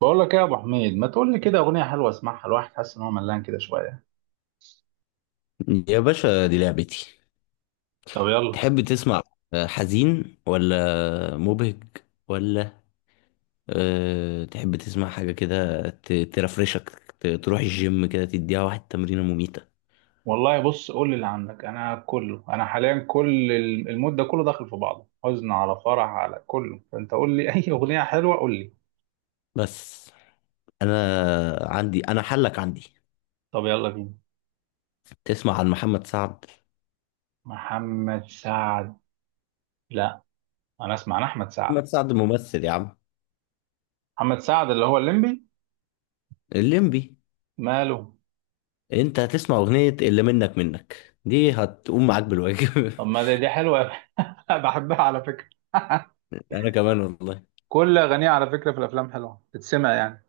بقول لك ايه يا ابو حميد؟ ما تقول لي كده اغنيه حلوه اسمعها، الواحد حاسس ان هو ملان كده شويه. يا باشا، دي لعبتي. طب يلا. تحب تسمع حزين ولا مبهج؟ ولا تحب تسمع حاجة كده ترفرشك؟ تروح الجيم كده تديها واحد تمرينة مميتة. والله بص، قول لي اللي عندك. انا كله، انا حاليا كل المود ده كله داخل في بعضه، حزن على فرح على كله، فانت قول لي اي اغنيه حلوه، قول لي. بس أنا عندي، أنا حلك عندي. طب يلا بينا. تسمع عن محمد سعد؟ محمد سعد؟ لا، انا اسمع عن احمد سعد. محمد سعد ممثل يا عم. محمد سعد اللي هو الليمبي؟ الليمبي. ماله؟ أنت هتسمع أغنية اللي منك منك دي، هتقوم معاك بالواجب. طب ما دي، دي حلوه بحبها على فكره أنا كمان والله. كل اغانيه على فكره في الافلام حلوه تتسمع يعني.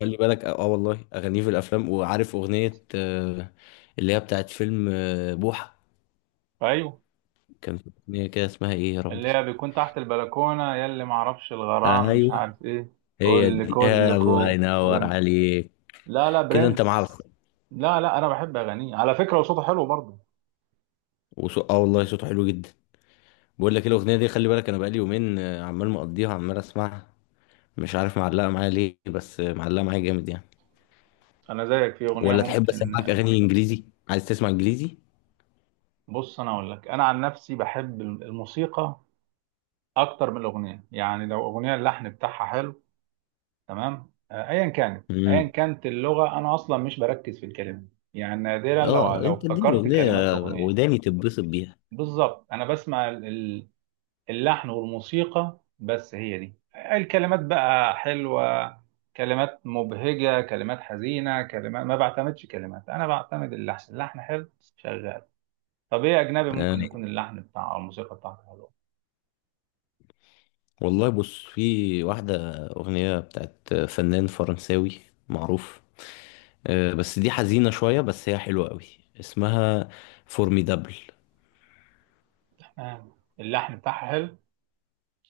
خلي بالك والله اغانيه في الافلام، وعارف اغنيه اللي هي بتاعت فيلم بوحه. ايوه، كان في اغنيه كده اسمها ايه يا اللي ربي. هي بيكون تحت البلكونة، يا اللي معرفش الغرام مش ايوه، عارف ايه. هي قول دي. آه الله لكلكم ينور وانت. عليك. لا لا، كده انت مع برنس. الخ. لا لا، انا بحب اغانيه على فكرة، وصوته حلو برضه. اه والله صوته حلو جدا. بقول لك إيه؟ الاغنيه دي خلي بالك، انا بقالي يومين عمال مقضيها، عمال اسمعها. مش عارف معلقه معايا ليه، بس معلقه معايا جامد يعني. انا زيك في اغنية ولا تحب ممكن. اسمعك اغاني انجليزي؟ عايز تسمع انجليزي؟ بص انا اقول لك، انا عن نفسي بحب الموسيقى اكتر من الاغنية. يعني لو اغنية اللحن بتاعها حلو، تمام. ايا كانت امم. اللغة، انا اصلا مش بركز في الكلمة. يعني نادرا لو اه لو انت اديني افتكرت اغنيه كلمات اغنية. وداني تتبسط بيها. بالظبط، انا بسمع اللحن والموسيقى بس، هي دي. الكلمات بقى حلوة، كلمات مبهجة، كلمات حزينة، كلمات، ما بعتمدش كلمات. أنا بعتمد اللحن، اللحن حلو، شغال. طب إيه، أجنبي آه. ممكن يكون اللحن بتاع أو الموسيقى بتاعته حلوة. والله بص، في واحدة أغنية بتاعت فنان فرنساوي معروف، بس دي حزينة شوية، بس هي حلوة قوي. اسمها فورميدابل. اللحن بتاعها حلو.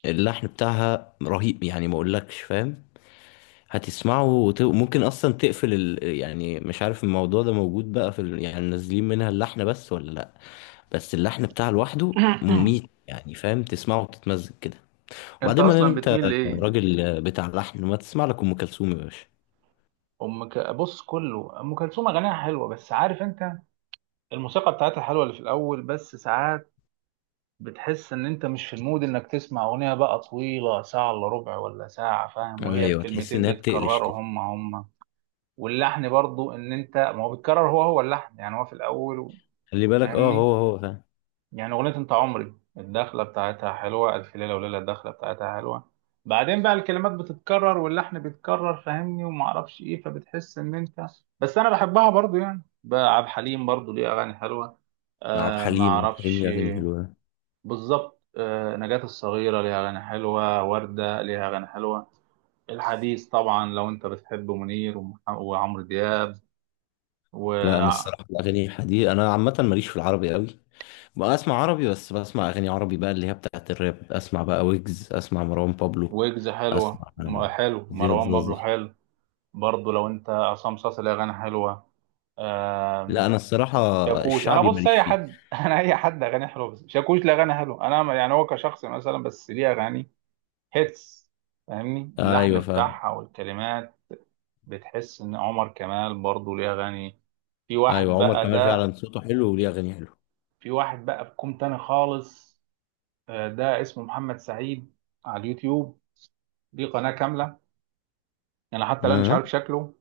اللحن بتاعها رهيب يعني، ما اقولكش، فاهم؟ ممكن اصلا تقفل يعني مش عارف الموضوع ده موجود بقى في يعني نازلين منها اللحن بس ولا لا؟ بس اللحن بتاعها لوحده مميت يعني، فاهم؟ تسمعه وتتمزج كده. أنت وبعدين ما دام أصلا انت بتميل لإيه؟ راجل بتاع لحن، ما تسمع لك ام كلثوم يا باشا. أم ك... بص، كله أم كلثوم أغانيها حلوة بس عارف أنت، الموسيقى بتاعتها حلوة اللي في الأول، بس ساعات بتحس ان انت مش في المود انك تسمع اغنية بقى طويلة، ساعة الا ربع ولا ساعة، فاهم؟ وهي ايوه، تحس الكلمتين انها بتقلش بيتكرروا كده. هم هم، واللحن برضو ان انت ما هو بيتكرر هو هو اللحن، يعني هو في الاول خلي بالك اه، فاهمني؟ هو هو، فاهم؟ يعني اغنية انت عمري الدخلة بتاعتها حلوة، الف ليلة وليلة الدخلة بتاعتها حلوة. بعدين بقى الكلمات بتتكرر واللحن بيتكرر، فاهمني؟ وما اعرفش ايه، فبتحس ان انت. بس انا بحبها برضو. يعني بقى عبد الحليم برضو ليه اغاني حلوة. عبد ما الحليم، عبد الحليم اعرفش. ليه اغاني حلوه. بالظبط. نجاة الصغيرة ليها أغاني حلوة، وردة ليها أغاني حلوة. الحديث طبعا لو أنت بتحب منير وعمرو دياب لا، وويجز. انا الصراحه الاغاني دي انا عامه ماليش في العربي قوي. بقى اسمع عربي، بس بسمع اغاني عربي بقى اللي هي بتاعت الراب. اسمع بقى ويجز، اسمع مروان بابلو، حلوة اسمع حلو زياد مروان بابلو زازا. حلو. برضه لو أنت عصام صاصا ليه أغاني حلوة. لا، آم، انا الصراحه شاكوش، أنا الشعبي بص ماليش أي فيه. حد أنا أي حد أغاني حلوة، بس شاكوش ليه أغاني حلوة أنا يعني هو كشخص مثلا، بس ليه أغاني هيتس، فاهمني؟ اللحن ايوه فاهم. بتاعها والكلمات. بتحس ان عمر كمال برضه ليه اغاني. في واحد ايوه، عمر بقى كمال ده، فعلا صوته حلو وليه اغاني حلوه. في واحد بقى بكم تاني خالص، ده اسمه محمد سعيد على اليوتيوب. ليه قناة كاملة، انا حتى الان مش آه. عارف شكله.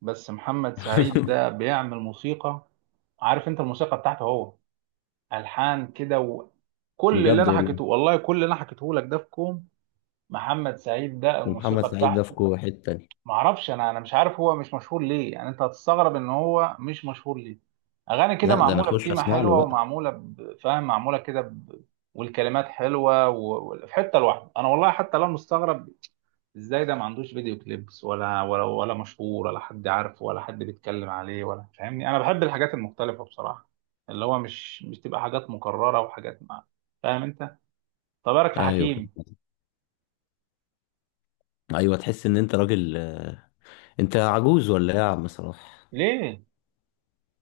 بس محمد سعيد ده بيعمل موسيقى. عارف انت الموسيقى بتاعته هو، الحان كده، وكل اللي بجد انا والله. حكيته، والله كل اللي انا حكيته لك ده في كوم، محمد سعيد ده ومحمد الموسيقى سعيد ده في بتاعته. حته تانيه. ما اعرفش انا مش عارف هو مش مشهور ليه، يعني انت هتستغرب ان هو مش مشهور ليه. اغاني كده لا، ده انا معموله اخش بتيمه اسمع له حلوه، بقى. ومعموله فاهم، معموله كده ب... والكلمات حلوه في حته لوحده. انا والله حتى لو مستغرب ازاي ده ما عندوش فيديو كليبس، ولا ولا ولا مشهور ولا حد عارفه ولا حد بيتكلم عليه ولا. فاهمني؟ انا بحب الحاجات المختلفه بصراحه، اللي هو مش تبقى حاجات مكرره، وحاجات مع، فاهم انت. طب بالك في ايوه. حكيم. ايوه، تحس ان انت راجل انت عجوز ولا ايه يا عم صلاح؟ ليه؟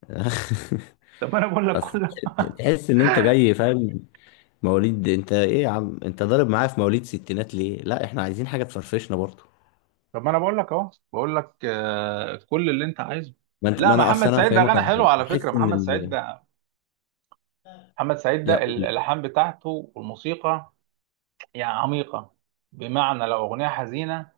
طب انا بقول لك أصل كل، تحس ان انت جاي، فاهم؟ مواليد انت ايه يا عم؟ انت ضارب معايا في مواليد ستينات ليه؟ لا احنا عايزين حاجه تفرفشنا برضه. طب ما انا بقول لك اهو، بقول لك كل اللي انت عايزه. ما انت لا، ما انا اصل محمد انا سعيد ده هفهمك غنى على حلو حاجه، على فكره. بحس ان محمد سعيد ده، محمد سعيد ده لا قول. الالحان بتاعته والموسيقى يعني عميقه. بمعنى لو اغنيه حزينه،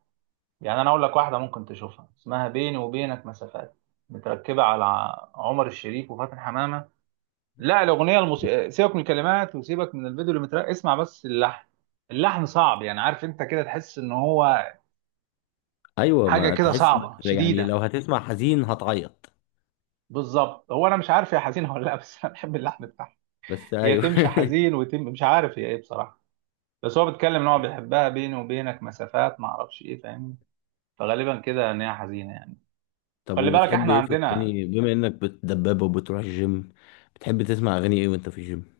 يعني انا اقول لك واحده ممكن تشوفها اسمها بيني وبينك مسافات، متركبه على عمر الشريف وفاتن حمامه. لا الاغنيه الموسيقى، سيبك من الكلمات وسيبك من الفيديو اللي متركب، اسمع بس اللحن. اللحن صعب، يعني عارف انت كده تحس ان هو ايوه، حاجه ما كده تحس صعبه انك يعني لو شديده. هتسمع حزين هتعيط. بالظبط، هو انا مش عارف هي حزينه ولا لا، بس انا بحب اللحن بتاعها. بس هي ايوه. تمشي حزين، وتم مش عارف هي ايه بصراحه، بس هو بيتكلم ان هو بيحبها، بيني وبينك مسافات ما اعرفش ايه، فاهمني؟ فغالبا كده ان هي حزينه يعني. طب خلي بالك وبتحب احنا ايه في عندنا الاغاني، بما انك بتدبب وبتروح الجيم؟ بتحب تسمع اغاني ايه وانت في الجيم؟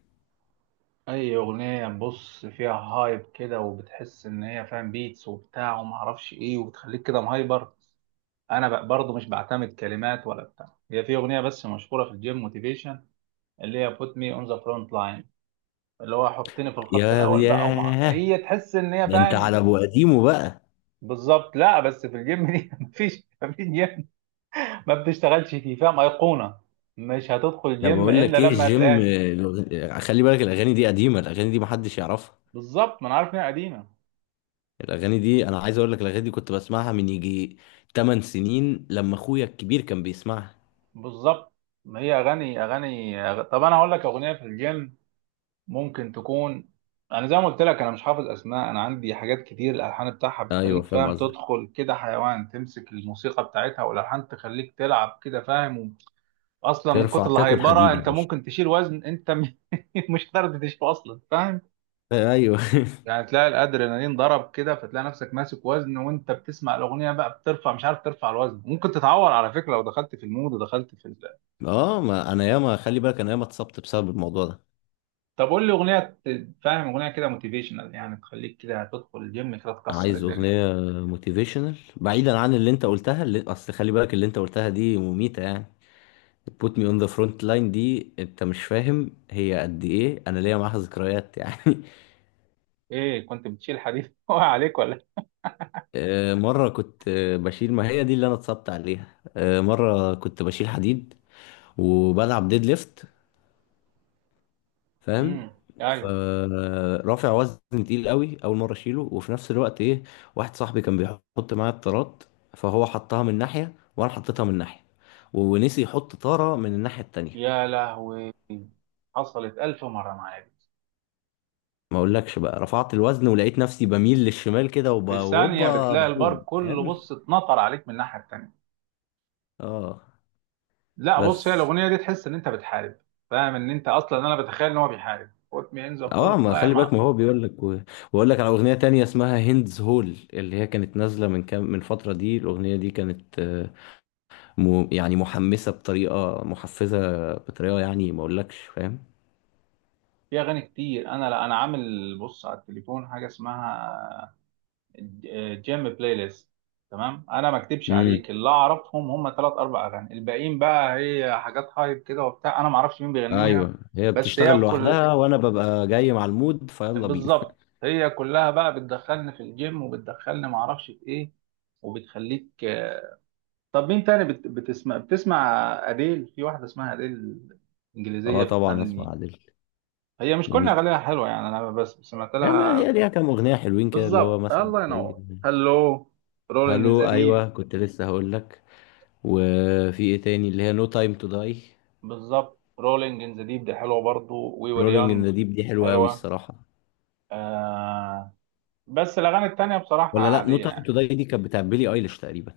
اي اغنيه بص فيها هايب كده، وبتحس ان هي فاهم بيتس وبتاع وما اعرفش ايه، وبتخليك كده مهايبر. انا برضه مش بعتمد كلمات ولا بتاع. هي في اغنيه بس مشهوره في الجيم، موتيفيشن، اللي هي put me on the front line، اللي هو حطني في الخط يا الاول بقى، ومع ياه، هي تحس ان هي ده انت على فاهم. ابو قديمه بقى. بالظبط. لا بس في الجيم دي مفيش جيم ما بتشتغلش فيه، فاهم، ايقونه، مش هتدخل انا جيم بقول الا لك ايه لما الجيم هتلاقيها. خلي بالك الاغاني دي قديمه، الاغاني دي محدش يعرفها، بالظبط، ما انا عارف ان هي قديمه. الاغاني دي انا عايز اقول لك الاغاني دي كنت بسمعها من يجي 8 سنين لما اخويا الكبير كان بيسمعها. بالظبط، ما هي اغاني اغاني طب انا هقول لك اغنيه في الجيم ممكن تكون، انا زي ما قلت لك انا مش حافظ اسماء، انا عندي حاجات كتير الالحان بتاعها ايوه بتخليك فاهم فاهم قصدك. تدخل كده حيوان، تمسك الموسيقى بتاعتها والالحان تخليك تلعب كده، فاهم. اصلا من ترفع كتر تاكل الهيبره حديد يا انت باشا. ممكن تشيل وزن انت مش قادر تشيله اصلا، فاهم. ايوه. يعني تلاقي الادرينالين ضرب كده، فتلاقي نفسك ماسك وزن وانت بتسمع الاغنيه بقى، بترفع مش عارف ترفع الوزن، ممكن تتعور على فكره لو دخلت في المود ودخلت في ال... اه، ما انا ياما خلي بالك، انا ياما اتصبت بسبب الموضوع ده. طب قول لي اغنيه فاهم، اغنيه كده موتيفيشنال يعني تخليك كده تدخل الجيم كده تكسر عايز الدنيا. اغنيه موتيفيشنال بعيدا عن اللي انت قلتها، اللي اصل خلي بالك اللي انت قلتها دي مميته يعني. put me on the front line دي، انت مش فاهم هي قد ايه، انا ليا معاها ذكريات يعني. ايه، كنت بتشيل حديد وقع عليك ولا؟ مرة كنت بشيل، ما هي دي اللي أنا اتصبت عليها. مرة كنت بشيل حديد وبلعب ديد ليفت، فاهم؟ امم ايوه. فرافع وزن تقيل قوي، أول مرة أشيله. وفي نفس الوقت إيه، واحد صاحبي كان بيحط معايا الطارات، فهو حطها من ناحية وأنا حطيتها من ناحية، ونسي يحط طارة من الناحية التانية. يا لهوي، حصلت ألف مرة معايا دي. ما أقولكش بقى، رفعت الوزن ولقيت نفسي بميل للشمال كده في ثانية وهوبا بتلاقي البار بقوم، كله فاهم؟ بص اتنطر عليك من الناحية التانية. اه. لا بص، هي بس الاغنيه دي تحس ان انت بتحارب، فاهم ان انت اصلا، انا بتخيل ان هو بيحارب، put me in the اه، front ما خلي بالك، line. ما هو بيقول لك وأقول لك على أغنية تانية اسمها هندز هول، اللي هي كانت نازلة من كام، من فترة دي. الأغنية دي كانت يعني محمسة بطريقة محفزة، بطريقة يعني ما أقولكش، فاهم؟ في اغاني كتير انا، لا انا عامل بص على التليفون حاجه اسمها جيم بلاي ليست، تمام. انا ما اكدبش امم. عليك، اللي اعرفهم هم ثلاث اربع اغاني، الباقيين بقى هي حاجات هايب كده وبتاع، انا ما اعرفش مين بيغنيها. ايوه، هي بس بتشتغل هي كل، لوحدها وانا ببقى جاي مع المود، فيلا بينا. بالظبط، هي كلها بقى بتدخلني في الجيم وبتدخلني ما اعرفش في ايه، وبتخليك. طب مين تاني بت... بتسمع بتسمع؟ أديل. في واحدة اسمها أديل، اه إنجليزية طبعا، اسمع بتغني. عادل. هي مش كل مميتة. أغانيها حلوة يعني، أنا بس سمعت هي لها. هي ليها كام اغنيه حلوين كده، اللي هو بالظبط، مثلا الله زي ينور، هلو، رولينج إن ذا هالو. ديب. ايوه، كنت لسه هقول لك. وفي ايه تاني؟ اللي هي نو تايم تو داي. بالظبط، رولينج إن ذا ديب دي حلوة برضو، وي وير رولينج ان يونج ذا ديب دي حلوه قوي حلوة. الصراحه. آه... بس الأغاني التانية بصراحة ولا لا، نو عادية تايم يعني. تو داي دي كانت بتاع بيلي ايليش تقريبا.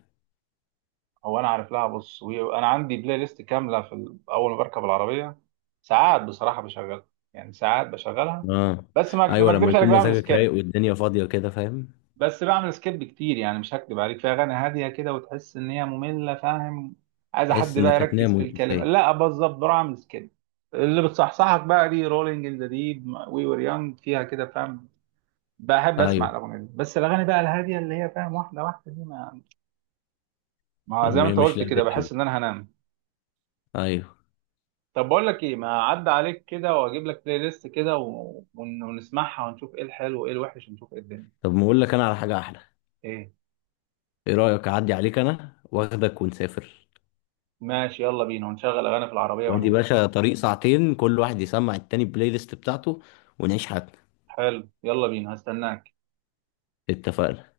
هو أنا عارف لها بص، أنا عندي بلاي ليست كاملة في ال... أول ما بركب العربية ساعات بصراحة بشغلها، يعني ساعات بشغلها، اه. بس ما ايوه لما أكدبش عليك يكون بعمل مزاجك رايق سكيب. والدنيا فاضيه كده، فاهم؟ بس بعمل سكيب كتير يعني، مش هكدب عليك في اغاني هاديه كده وتحس ان هي ممله، فاهم، عايزه تحس حد بقى انك يركز هتنام في وانت الكلمه، سايق. لا بالظبط بروح اعمل سكيب. اللي بتصحصحك بقى دي رولينج ان ذا ديب، وي وير يونج، فيها كده فاهم. بحب ايوه. اسمع الاغاني دي بس. الاغاني بقى الهاديه اللي هي فاهم واحده واحده دي ما انا زي ما انت مش قلت كده لعبتك بحس دي. ان انا هنام. ايوه. طب بقول لك ايه، ما اعدي عليك كده واجيب لك بلاي ليست كده ونسمعها ونشوف ايه الحلو وايه الوحش ونشوف ايه الدنيا. طب ما اقول لك انا على حاجه احلى. ايه؟ ايه رايك اعدي عليك انا واخدك ونسافر؟ ماشي يلا بينا، ونشغل اغاني في العربيه وادي ونعيش. باشا طريق ساعتين، كل واحد يسمع التاني البلاي ليست بتاعته، ونعيش حياتنا. حلو يلا بينا، هستناك. اتفقنا. يلا.